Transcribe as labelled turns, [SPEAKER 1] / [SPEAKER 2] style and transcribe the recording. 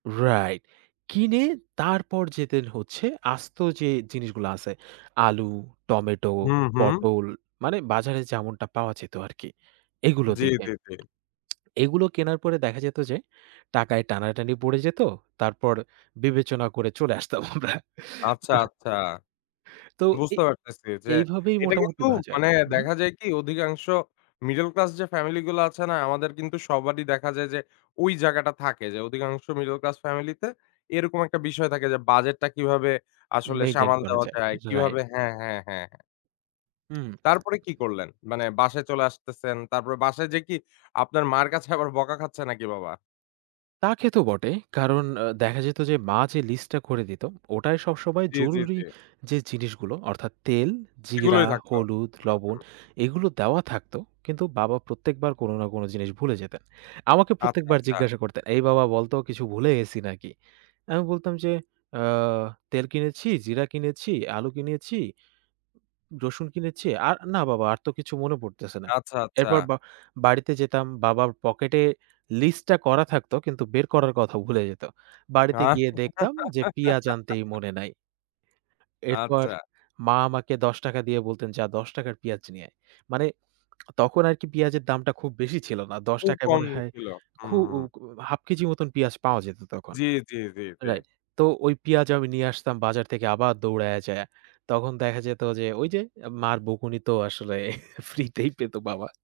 [SPEAKER 1] Right. কিনে তারপর যেতেন হচ্ছে আস্ত যে জিনিসগুলো আছে, আলু, টমেটো,
[SPEAKER 2] হুম, হুম।
[SPEAKER 1] পটল মানে বাজারে যেমনটা পাওয়া যেত আরকি। এগুলোর
[SPEAKER 2] জি,
[SPEAKER 1] দিকে।
[SPEAKER 2] জি, জি।
[SPEAKER 1] এগুলো কেনার পরে দেখা যেত যে টাকায় টানাটানি পড়ে যেত, তারপর বিবেচনা করে চলে আসতাম আমরা।
[SPEAKER 2] আচ্ছা, আচ্ছা
[SPEAKER 1] তো এ
[SPEAKER 2] বুঝতে পারতেছি যে
[SPEAKER 1] এইভাবেই
[SPEAKER 2] এটা
[SPEAKER 1] মোটামুটি
[SPEAKER 2] কিন্তু
[SPEAKER 1] বাজার
[SPEAKER 2] মানে
[SPEAKER 1] হুম?
[SPEAKER 2] দেখা যায় কি অধিকাংশ মিডল ক্লাস যে ফ্যামিলি গুলো আছে না? আমাদের কিন্তু সবারই দেখা যায় যে ওই জায়গাটা থাকে যে অধিকাংশ মিডল ক্লাস ফ্যামিলি তে এরকম একটা বিষয় থাকে যে বাজেটটা কিভাবে আসলে
[SPEAKER 1] মেইনটেইন
[SPEAKER 2] সামাল
[SPEAKER 1] করা
[SPEAKER 2] দেওয়া
[SPEAKER 1] যায়,
[SPEAKER 2] যায়। কিভাবে
[SPEAKER 1] রাইট।
[SPEAKER 2] হ্যাঁ, হ্যাঁ, হ্যাঁ, হ্যাঁ।
[SPEAKER 1] হুম।
[SPEAKER 2] তারপরে কি করলেন? মানে বাসায় চলে আসতেছেন, তারপরে বাসায় যেয়ে কি আপনার মার কাছে আবার বকা খাচ্ছে নাকি বাবা?
[SPEAKER 1] তা খেতো বটে। কারণ আ দেখা যেত যে মা যে লিস্টটা করে দিতো, ওটায় সবসময়
[SPEAKER 2] জি, জি,
[SPEAKER 1] জরুরি
[SPEAKER 2] জি।
[SPEAKER 1] যে জিনিসগুলো অর্থাৎ তেল, জিরা,
[SPEAKER 2] এগুলোই থাকতো।
[SPEAKER 1] হলুদ,
[SPEAKER 2] হুম,
[SPEAKER 1] লবণ
[SPEAKER 2] হুম।
[SPEAKER 1] এগুলো দেওয়া থাকত। কিন্তু বাবা প্রত্যেকবার কোন না কোন জিনিস ভুলে যেতেন। আমাকে
[SPEAKER 2] আচ্ছা,
[SPEAKER 1] প্রত্যেকবার
[SPEAKER 2] আচ্ছা।
[SPEAKER 1] জিজ্ঞাসা করতেন, “এই বাবা বলত কিছু ভুলে গেছি নাকি?" আমি বলতাম যে, “আ তেল কিনেছি, জিরা কিনেছি, আলু কিনেছি, উ রসুন কিনেছি। আর না বাবা আর তো কিছু মনে পড়তেছে না।"
[SPEAKER 2] আচ্ছা, আচ্ছা।
[SPEAKER 1] এরপর বা বাড়িতে যেতাম। বাবার পকেটে লিস্টটা করা থাকতো কিন্তু বের করার কথাও ভুলে যেত। বাড়িতে গিয়ে দেখতাম যে পিয়াজ আনতেই মনে নাই। এরপর
[SPEAKER 2] আচ্ছা।
[SPEAKER 1] মা আমাকে ৳১০ দিয়ে বলতেন, “যা ৳১০ র পেঁয়াজ নিয়ে আয়।" মানে তখন আরকি পেঁয়াজের দামটা খুব বেশি ছিল না। দশ
[SPEAKER 2] খুব
[SPEAKER 1] টাকা য়
[SPEAKER 2] কম
[SPEAKER 1] মনে হয়
[SPEAKER 2] ছিল।
[SPEAKER 1] খু
[SPEAKER 2] হুম,
[SPEAKER 1] উ
[SPEAKER 2] হুম।
[SPEAKER 1] কু ১/২ কেজি মত পেঁয়াজ পাওয়া যেত তখন
[SPEAKER 2] জি, জি, জি, জি।
[SPEAKER 1] রাইট। তো ওই পেঁয়াজ আমি নিয়ে আসতাম বাজার থেকে আবার দৌড়াইয়া যায়া। তখন দেখা যেত যে ঐ যে মার বকুনি তো আসলে ফ্রিতেই পেত বাবা।